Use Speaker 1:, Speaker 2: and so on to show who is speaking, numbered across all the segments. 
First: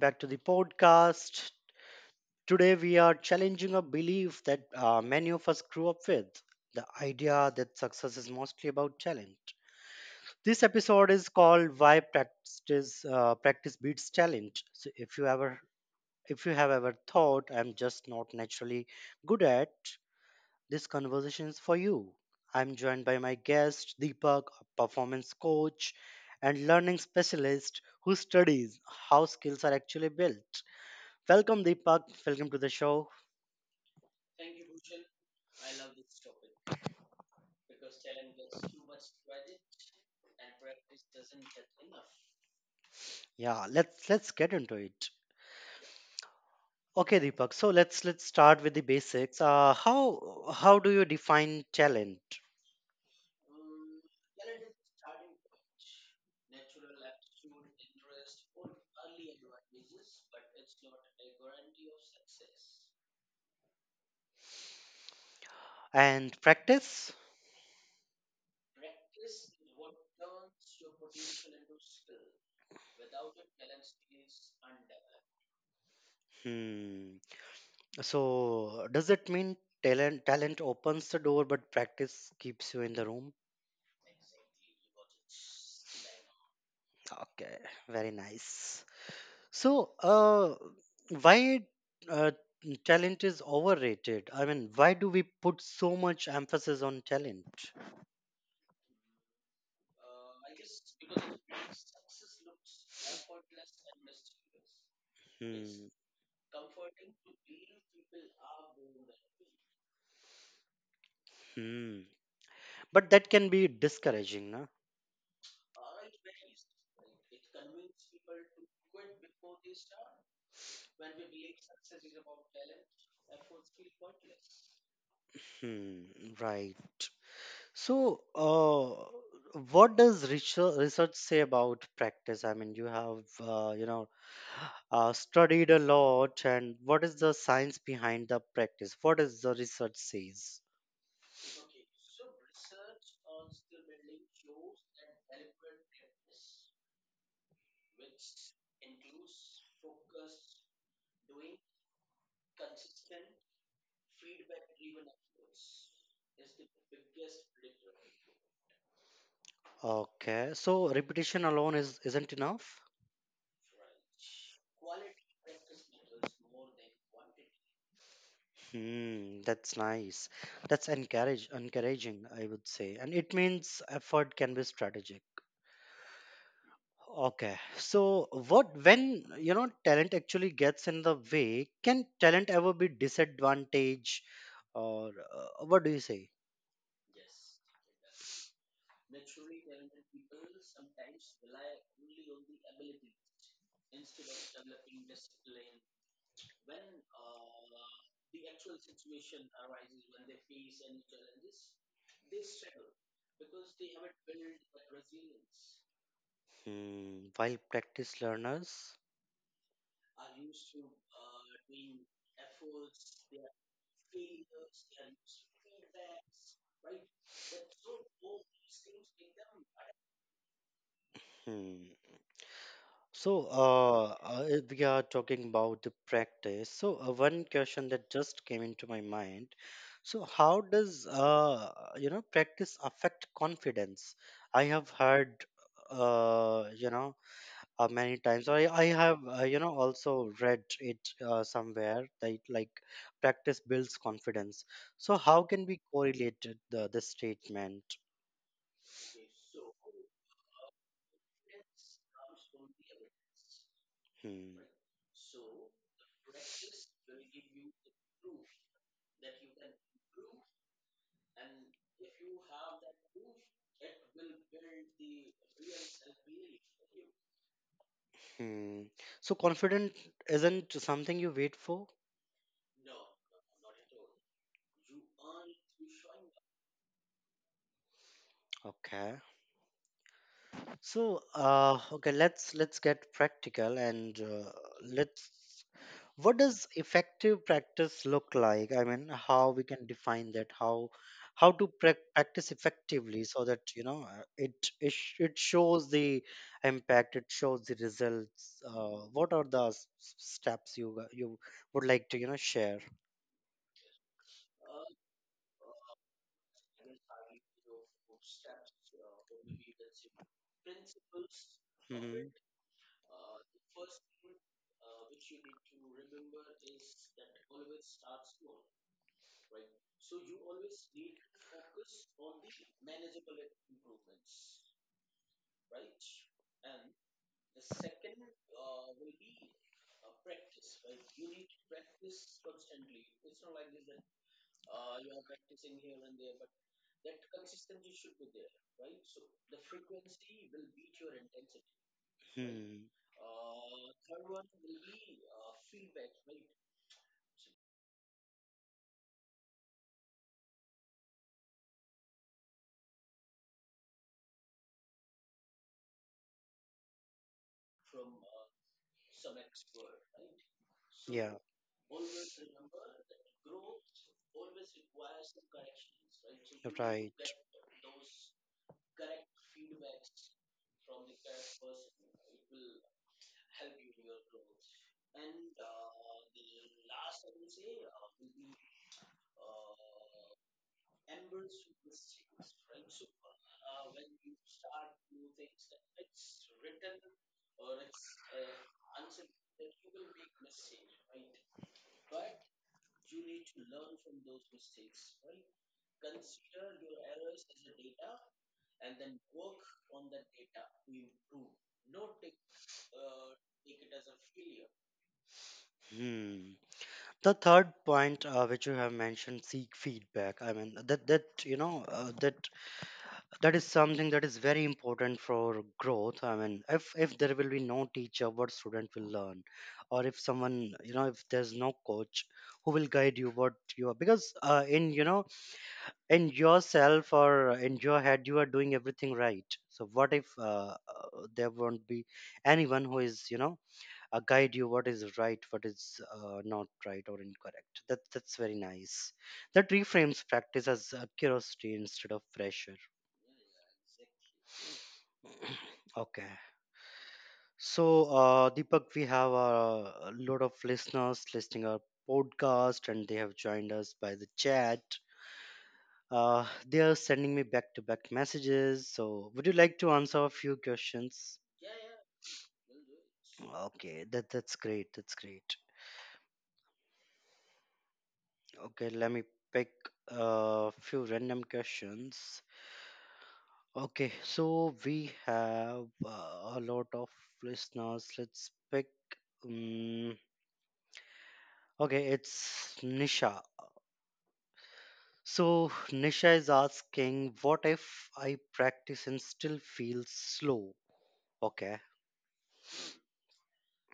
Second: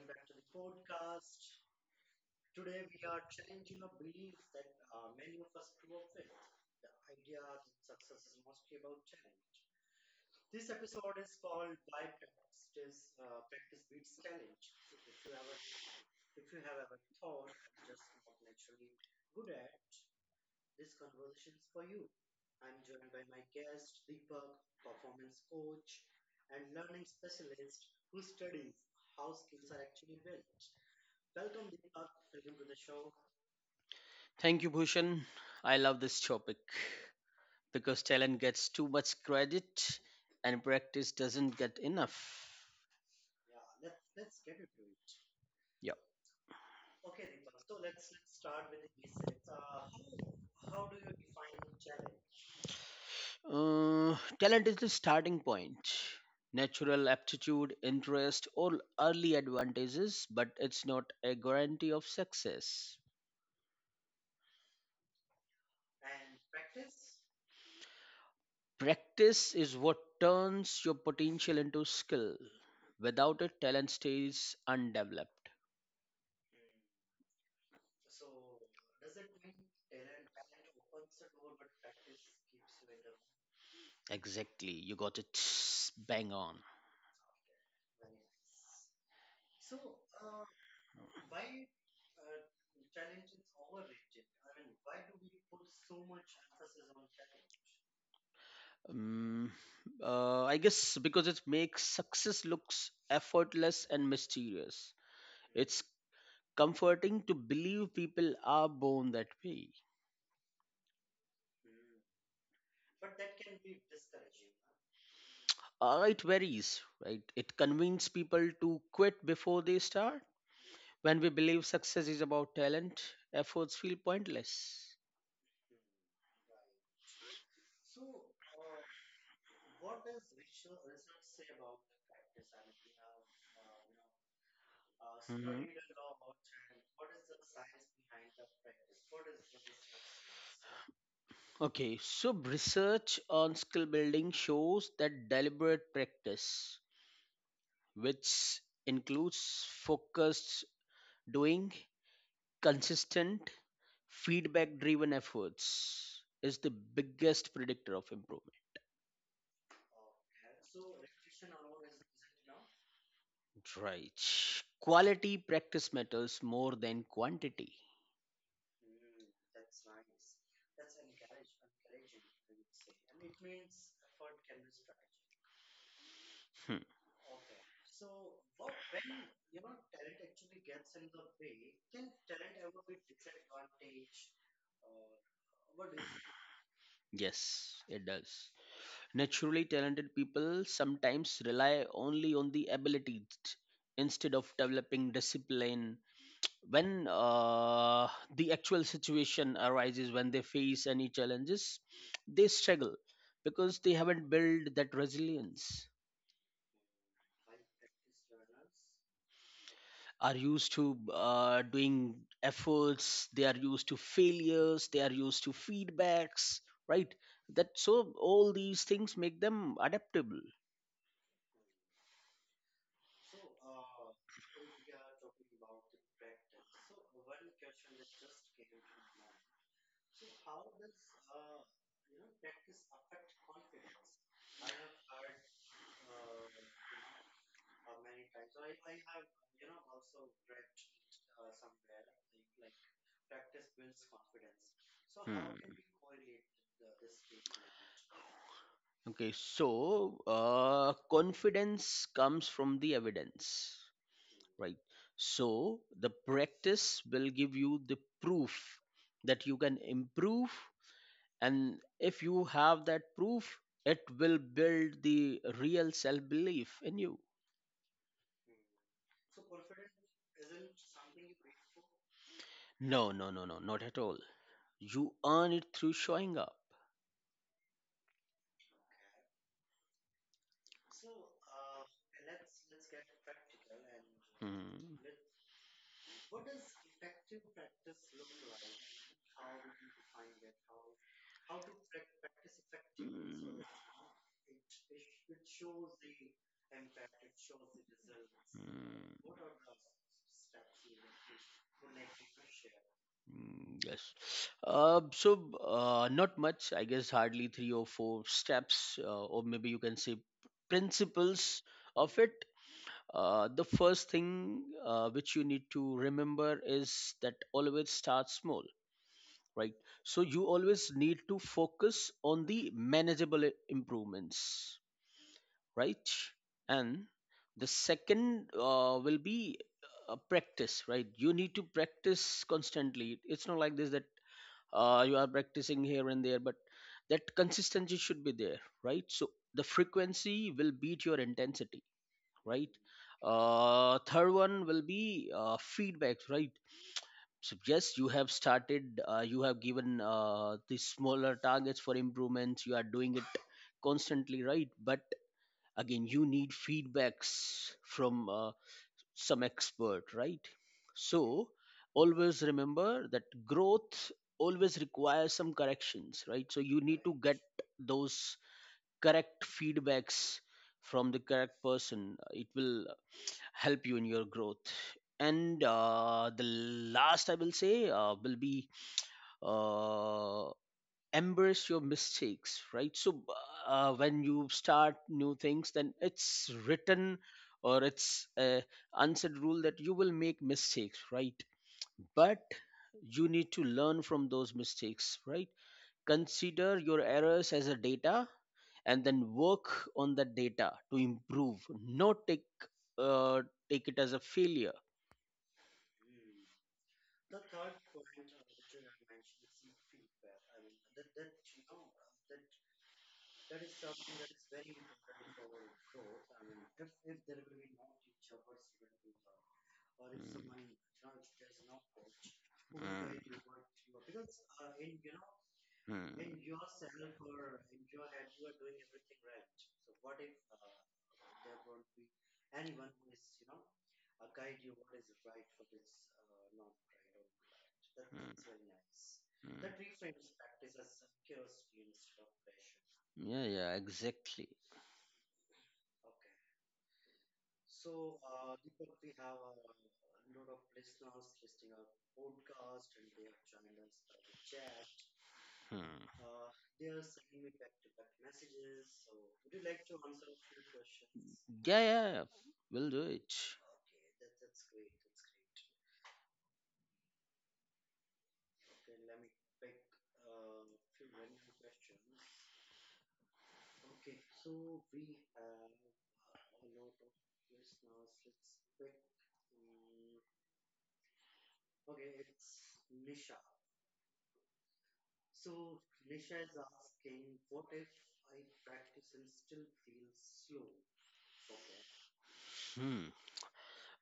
Speaker 1: back to the podcast. Today, we are challenging a belief that many of us grew up with the idea that success is mostly about talent. This episode is called "Why Practice Practice Beats Talent." So, if you have ever thought I'm just not naturally good at, this conversation is for you. I'm joined by my guest, Deepak, a performance coach and learning specialist who studies how skills are actually built. Welcome, Deepak. Welcome to the show.
Speaker 2: Thank you, Bhushan. I love this topic because talent gets too much credit and practice doesn't get enough.
Speaker 1: Yeah, let's get into it.
Speaker 2: Yeah.
Speaker 1: Okay, Deepak. So let's start with the basics. How do you define talent
Speaker 2: Talent is the starting point. Natural aptitude, interest, or early advantages, but it's not a guarantee of success.
Speaker 1: and practice?
Speaker 2: Practice is what turns your potential into skill. Without it, talent stays undeveloped.
Speaker 1: Hmm. So does it mean talent opens the door, but practice keeps you in the room?
Speaker 2: Exactly, you got it bang on.
Speaker 1: Okay, very nice. So, why uh, talent is overrated? I mean, why do we put so much emphasis on talent?
Speaker 2: Um, I guess because it makes success looks effortless and mysterious. It's
Speaker 1: Hmm.
Speaker 2: comforting to believe people are born that way.
Speaker 1: Hmm. But that can be discouraging, na?
Speaker 2: It varies, right? It convinces people to quit before they start. When we believe success is about talent, efforts feel pointless.
Speaker 1: Hmm. Right. So, what does research say about practice? I mean, you have,
Speaker 2: Mhm.
Speaker 1: studied a lot, and what is the science behind the practice? What does the research says?
Speaker 2: Okay, so research on skill building shows that deliberate practice, which includes focused doing, consistent, feedback driven efforts, is the biggest predictor of improvement.
Speaker 1: Okay, so repetition alone is isn't enough.
Speaker 2: Right. Quality practice matters more than quantity.
Speaker 1: Hmm, that's nice. That's encourage encouraging, I would say. And it means effort can be strategic.
Speaker 2: Hmm.
Speaker 1: Okay. So what when you know talent actually gets in the way, can talent ever be disadvantage or what do you say?
Speaker 2: Yes, it does. Naturally talented people sometimes rely only on the abilities instead of developing discipline when the actual situation arises when they face any challenges, they struggle because they haven't built that resilience.
Speaker 1: Hmm, while practice learners?
Speaker 2: Are used to doing efforts, they are used to failures, they are used to feedbacks, right? That, so all these things make them adaptable.
Speaker 1: Hmm. So, if we are talking about the practice, so one question that just came into my mind. So, how does you know practice affect confidence? I have heard you know many times. I have you know also read it somewhere that like practice builds confidence. So, how
Speaker 2: Hmm.
Speaker 1: can we correlate it- the statement?
Speaker 2: Okay, so confidence comes from the evidence,
Speaker 1: Hmm.
Speaker 2: right? So the practice will give you the proof that you can improve, and if you have that proof, it will build the real self belief in you.
Speaker 1: Hmm. So, confident isn't something you wait for.
Speaker 2: No, no, no, no, not at all. You earn it through showing up.
Speaker 1: Okay. So, okay, let's get practical and
Speaker 2: Hmm.
Speaker 1: let's. What does effective practice look like? I mean, how we can define that? How to prac practice effectively so that you know it it shows the impact, it shows the results.
Speaker 2: Hmm.
Speaker 1: What are the s- s- steps you would like to you know share?
Speaker 2: Mm, yes. Uh, so, Not much, I guess, hardly three or four steps, or maybe you can say principles of it.
Speaker 1: Hmm.
Speaker 2: The first thing which you need to remember is that always start small, right? So, you always need to focus on the manageable improvements, right? And the second will be practice, right? You need to practice constantly. It's not like this that you are practicing here and there, but that consistency should be there, right? So the frequency will beat your intensity, right?
Speaker 1: Hmm.
Speaker 2: Third one will be feedbacks, right? So yes, you have started, you have given these smaller targets for improvements, you are doing it constantly, right? But again, you need feedbacks from some expert, right?
Speaker 1: Yeah.
Speaker 2: So always remember that growth always requires some corrections, right? So you need to
Speaker 1: Right.
Speaker 2: get those correct feedbacks from the correct person. It will help you in your growth. And the last I will say will be uh, embrace your mistakes, right? So when you start new things, then it's written or it's a unsaid rule that you will make mistakes, right? But you need to learn from those mistakes, right? Consider your errors as a data and then work on the data to improve, not take uh, take it as a failure.
Speaker 1: Hmm. The third point which you have mentioned, seek feedback. I mean that you know that that is something that is very important for growth. I mean if there will be no teacher, what student will learn? Or if someone you know, if there's no coach who will guide you what you are, because in you know in yourself or in your head you are doing everything right. So what if there won't be anyone who is you know guide you what is right, what is not right or incorrect? That that's very nice. That
Speaker 2: Mm.
Speaker 1: reframes practice as curiosity instead of pressure.
Speaker 2: Yeah, yeah, exactly.
Speaker 1: Okay, so Deepak, we have a lot of listeners listening our podcast, and they have joined us by the chat.
Speaker 2: Hmm.
Speaker 1: They are sending me back to back messages, so would you like to answer a few questions?
Speaker 2: Yeah, yeah, yeah, we'll do it.
Speaker 1: Okay, that that's great. That's great. Okay, let me pick a few random questions. Okay, so we have a lot of listeners. Let's pick. Um, okay, it's Nisha. So Nisha is asking, what if I practice and still feel slow? Okay.
Speaker 2: Hmm.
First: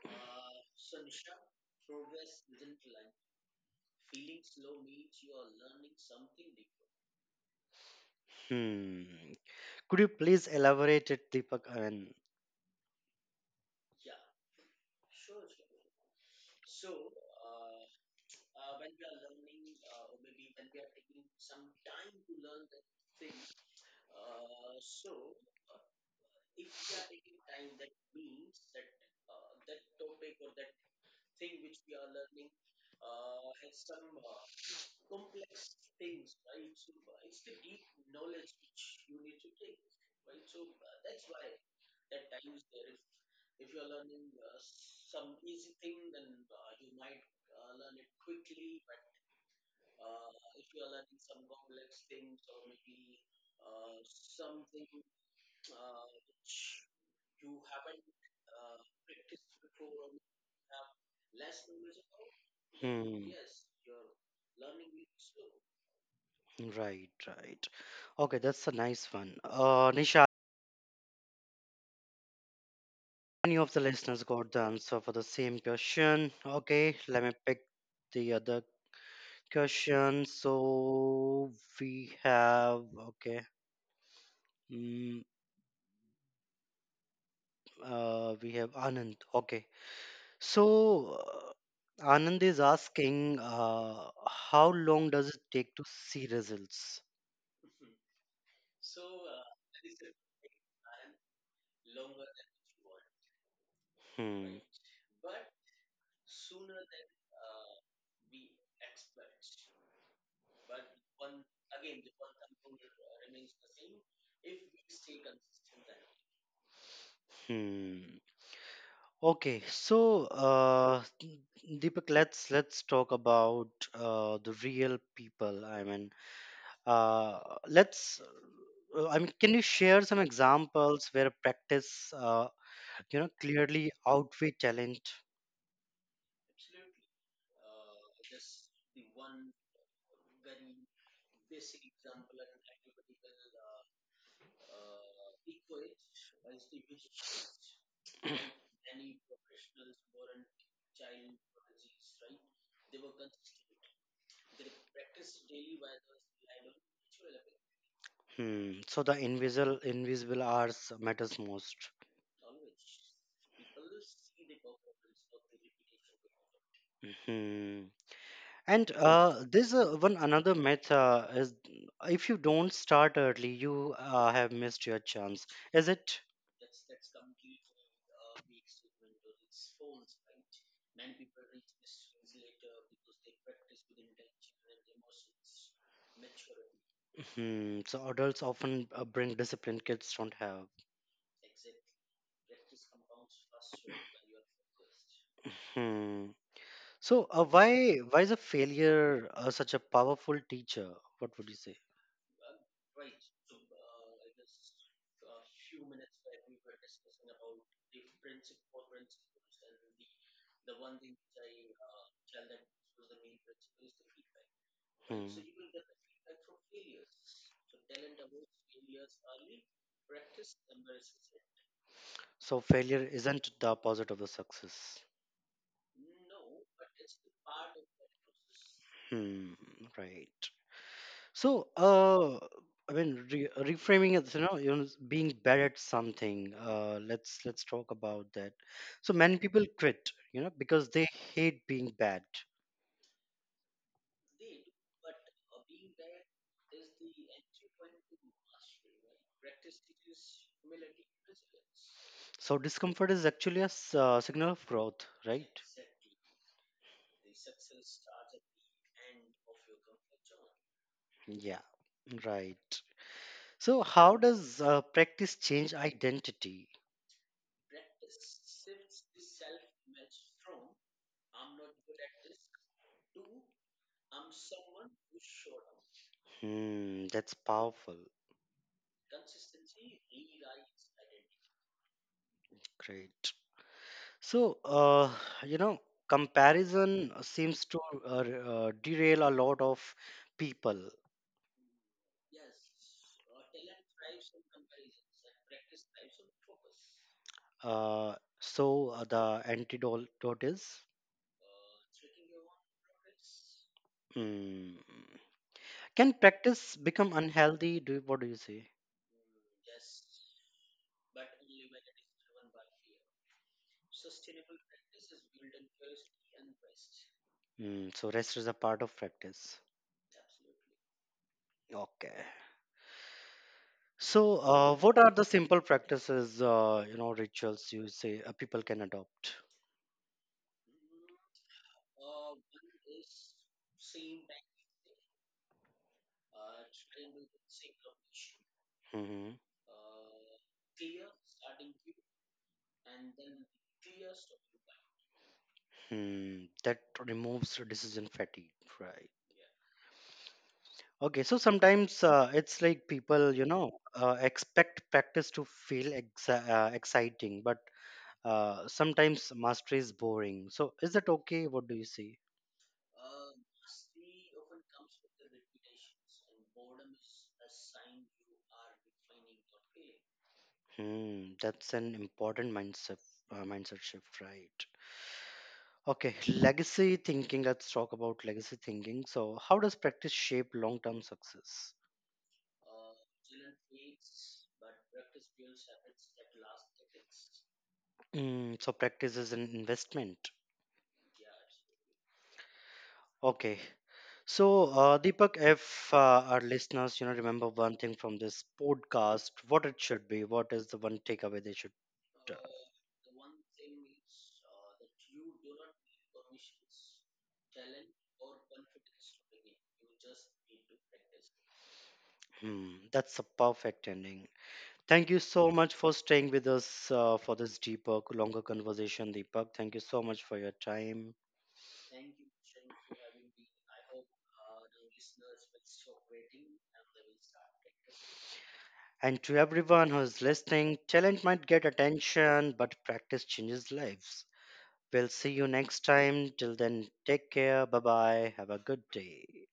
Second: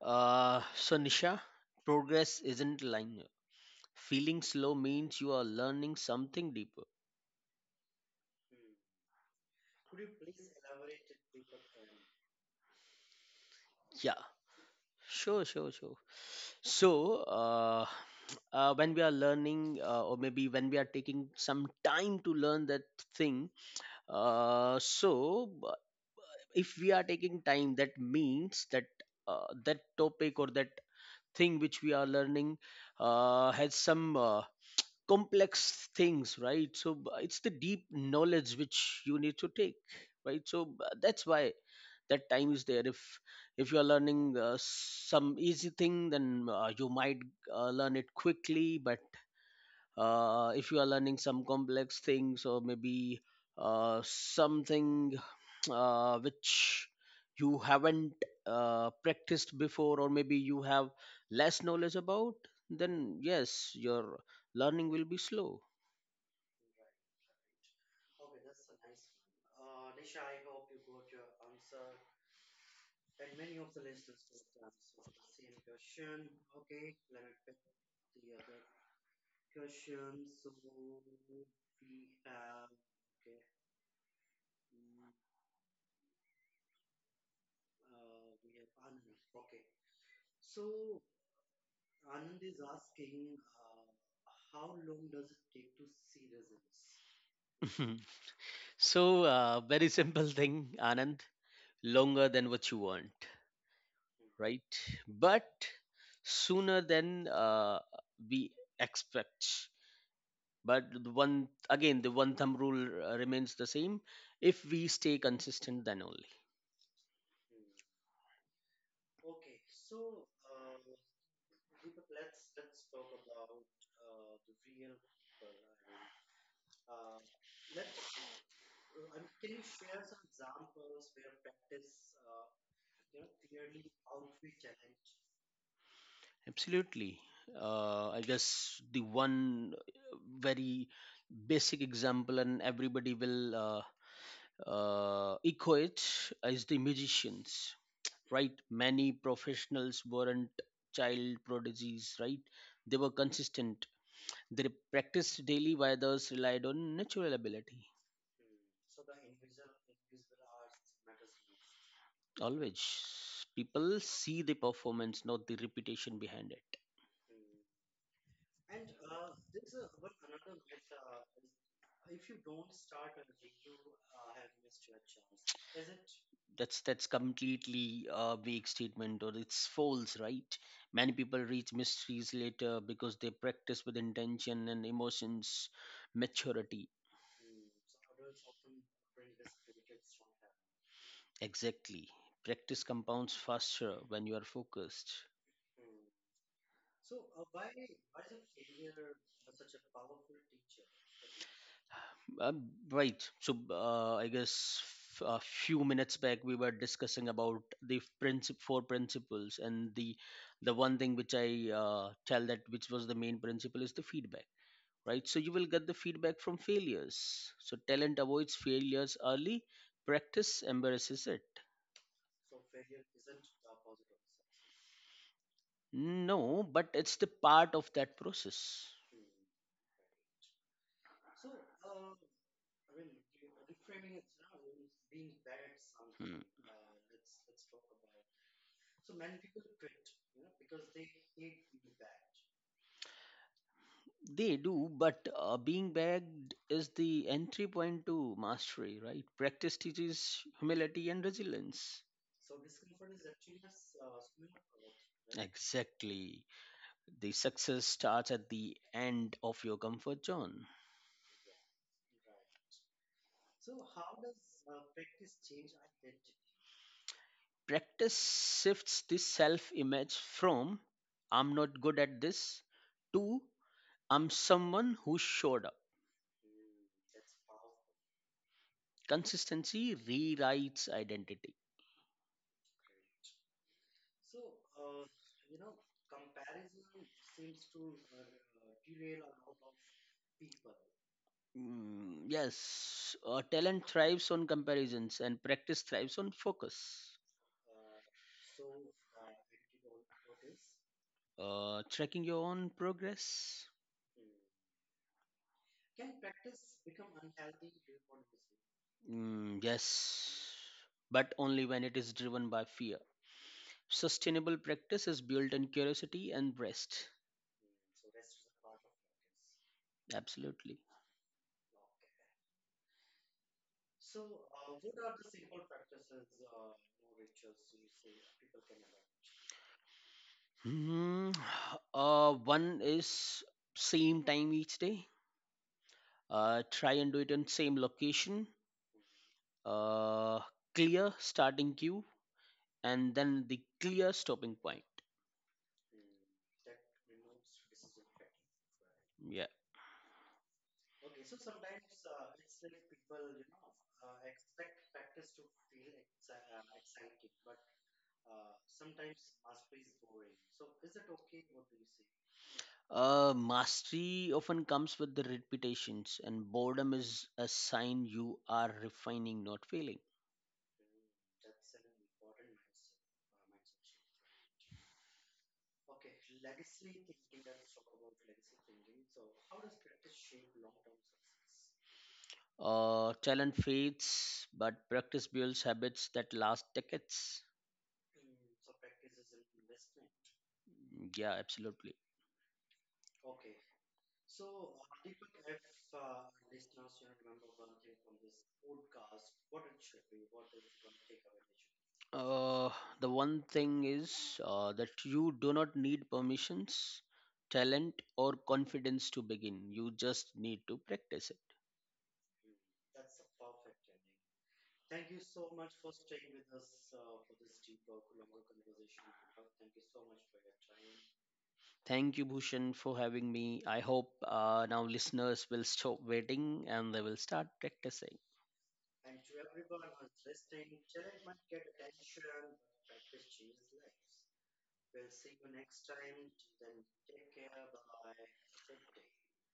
Speaker 2: So, Nisha, progress isn't linear. Feeling slow means you are learning something deeper.
Speaker 1: Hmm. Could you please elaborate it, Deepak? And
Speaker 2: Yeah, sure, sure, sure. So, when we are learning, or maybe when we are taking some time to learn that thing, Uh, so b- if we are taking time, that means that that topic or that thing which we are learning has some complex things, right? It's the deep knowledge which you need to take, right? So that's why that time is there. If you are learning some easy thing, then you might learn it quickly, but if you are learning some complex things, or maybe something which you haven't practiced before, or maybe you have less knowledge about, then
Speaker 1: hmm.
Speaker 2: yes, your learning will be slow.
Speaker 1: Right, right. Okay, that's a nice one. Nisha, any of the listeners got the answer for the same question? Okay, let me pick the other discussion. So we have okay. Mm, we have Anand. Okay. So Anand is asking, how long does it take to see results?
Speaker 2: so very simple thing, Anand. Longer than what you want,
Speaker 1: Hmm.
Speaker 2: right? But sooner than we expect. But the one thumb rule remains the same. If we stay consistent, then only.
Speaker 1: Hmm. Okay. So Deepak, let's talk about the real people. I mean, uh, let's. I mean, can you share some examples where practice you know clearly outweigh talent?
Speaker 2: Absolutely. I guess the one very basic example, and everybody will echo it, is the magicians, right? Many professionals weren't child prodigies, right? They were consistent. They practiced daily while others relied on natural ability.
Speaker 1: Hmm. So the invisible hours matters most.
Speaker 2: Always people see the performance, not the reputation behind it.
Speaker 1: Hmm. And there's one another myth is if you don't start early you have missed your chance, is it?
Speaker 2: That's completely a vague statement, or it's false, right? Many people reach mysteries later because they practice with intention and emotions, maturity.
Speaker 1: Hmm. So adults often bring discipline kids don't have.
Speaker 2: Exactly. Practice compounds faster when you are focused.
Speaker 1: Hmm. So why is a failure such a powerful teacher? What would you say?
Speaker 2: Um, right. So I guess a few minutes back we were discussing about the four principles, and the one thing which I tell, that which was the main principle, is the feedback. Right.
Speaker 1: Hmm.
Speaker 2: So you will get the feedback from failures. So talent avoids failures early. Practice embarrasses it.
Speaker 1: So failure isn't the opposite of the success.
Speaker 2: No, but it's the part of that process.
Speaker 1: Hmm. Right. So, I mean, reframing it, you know, being bad at something. Let's talk about that. So many people quit, you know, because they hate being bad.
Speaker 2: They do, but being bagged is the entry point to mastery, right? Practice teaches humility and resilience.
Speaker 1: So discomfort is actually a signal of growth, right?
Speaker 2: Exactly. The success starts at the end of your comfort zone.
Speaker 1: Yeah. Right. So how does practice change identity?
Speaker 2: Practice shifts the self image from I'm not good at this to I'm someone who showed up.
Speaker 1: Hmm. That's powerful.
Speaker 2: Consistency rewrites identity.
Speaker 1: Great. So, you know, comparison seems to uh, r- derail a lot of people.
Speaker 2: Mm, yes, talent thrives on comparisons and practice thrives on focus.
Speaker 1: Uh, so the antidote is,
Speaker 2: Tracking your own progress?
Speaker 1: mm, can practice become unhealthy? Do you, what do you say?
Speaker 2: Mm, yes, but only when it is driven by fear. Sustainable practice is built on curiosity and rest.
Speaker 1: Mm, so, rest is a part of practice.
Speaker 2: Absolutely.
Speaker 1: Okay. So, what are the simple practices, you know, rituals you say people can adopt?
Speaker 2: Hmm. One is same time each day. Try and do it in same location.
Speaker 1: Hmm.
Speaker 2: Uh, clear starting queue and then the clear stopping point.
Speaker 1: Hmm, that removes decision fatigue, right? Okay, so sometimes it's like people, you know, expect practice to feel ex exciting, but sometimes mastery is boring. So is that okay? What do you see?
Speaker 2: Mastery often comes with the repetitions, and boredom is a sign you are refining, not failing.
Speaker 1: Hmm, that's an important mindset shift, right? Okay, legacy thinking. Let's talk about legacy thinking. So how does practice shape long-term success?
Speaker 2: Talent fades, but practice builds habits that last decades.
Speaker 1: Hmm, so practice is an investment.
Speaker 2: Yeah, absolutely.
Speaker 1: Okay, so, Deepak, if our listeners, you know, remember one thing from this podcast, what it should be, what is the one takeaway they should? Uh,
Speaker 2: Uh, the one thing is that you do not need permissions, talent, or confidence to begin. You just need to practice it.
Speaker 1: hmm, that's a perfect ending. Thank you so much for staying with us for this deeper, longer conversation, Deepak. Thank you so much for your time.
Speaker 2: Thank you, Bhushan, for having me. I hope now listeners will stop waiting and they will start practicing.
Speaker 1: And to everyone who is listening, talent might get attention, but practice changes lives. We'll see you next time. Till then, take care. Bye bye. Have a good day.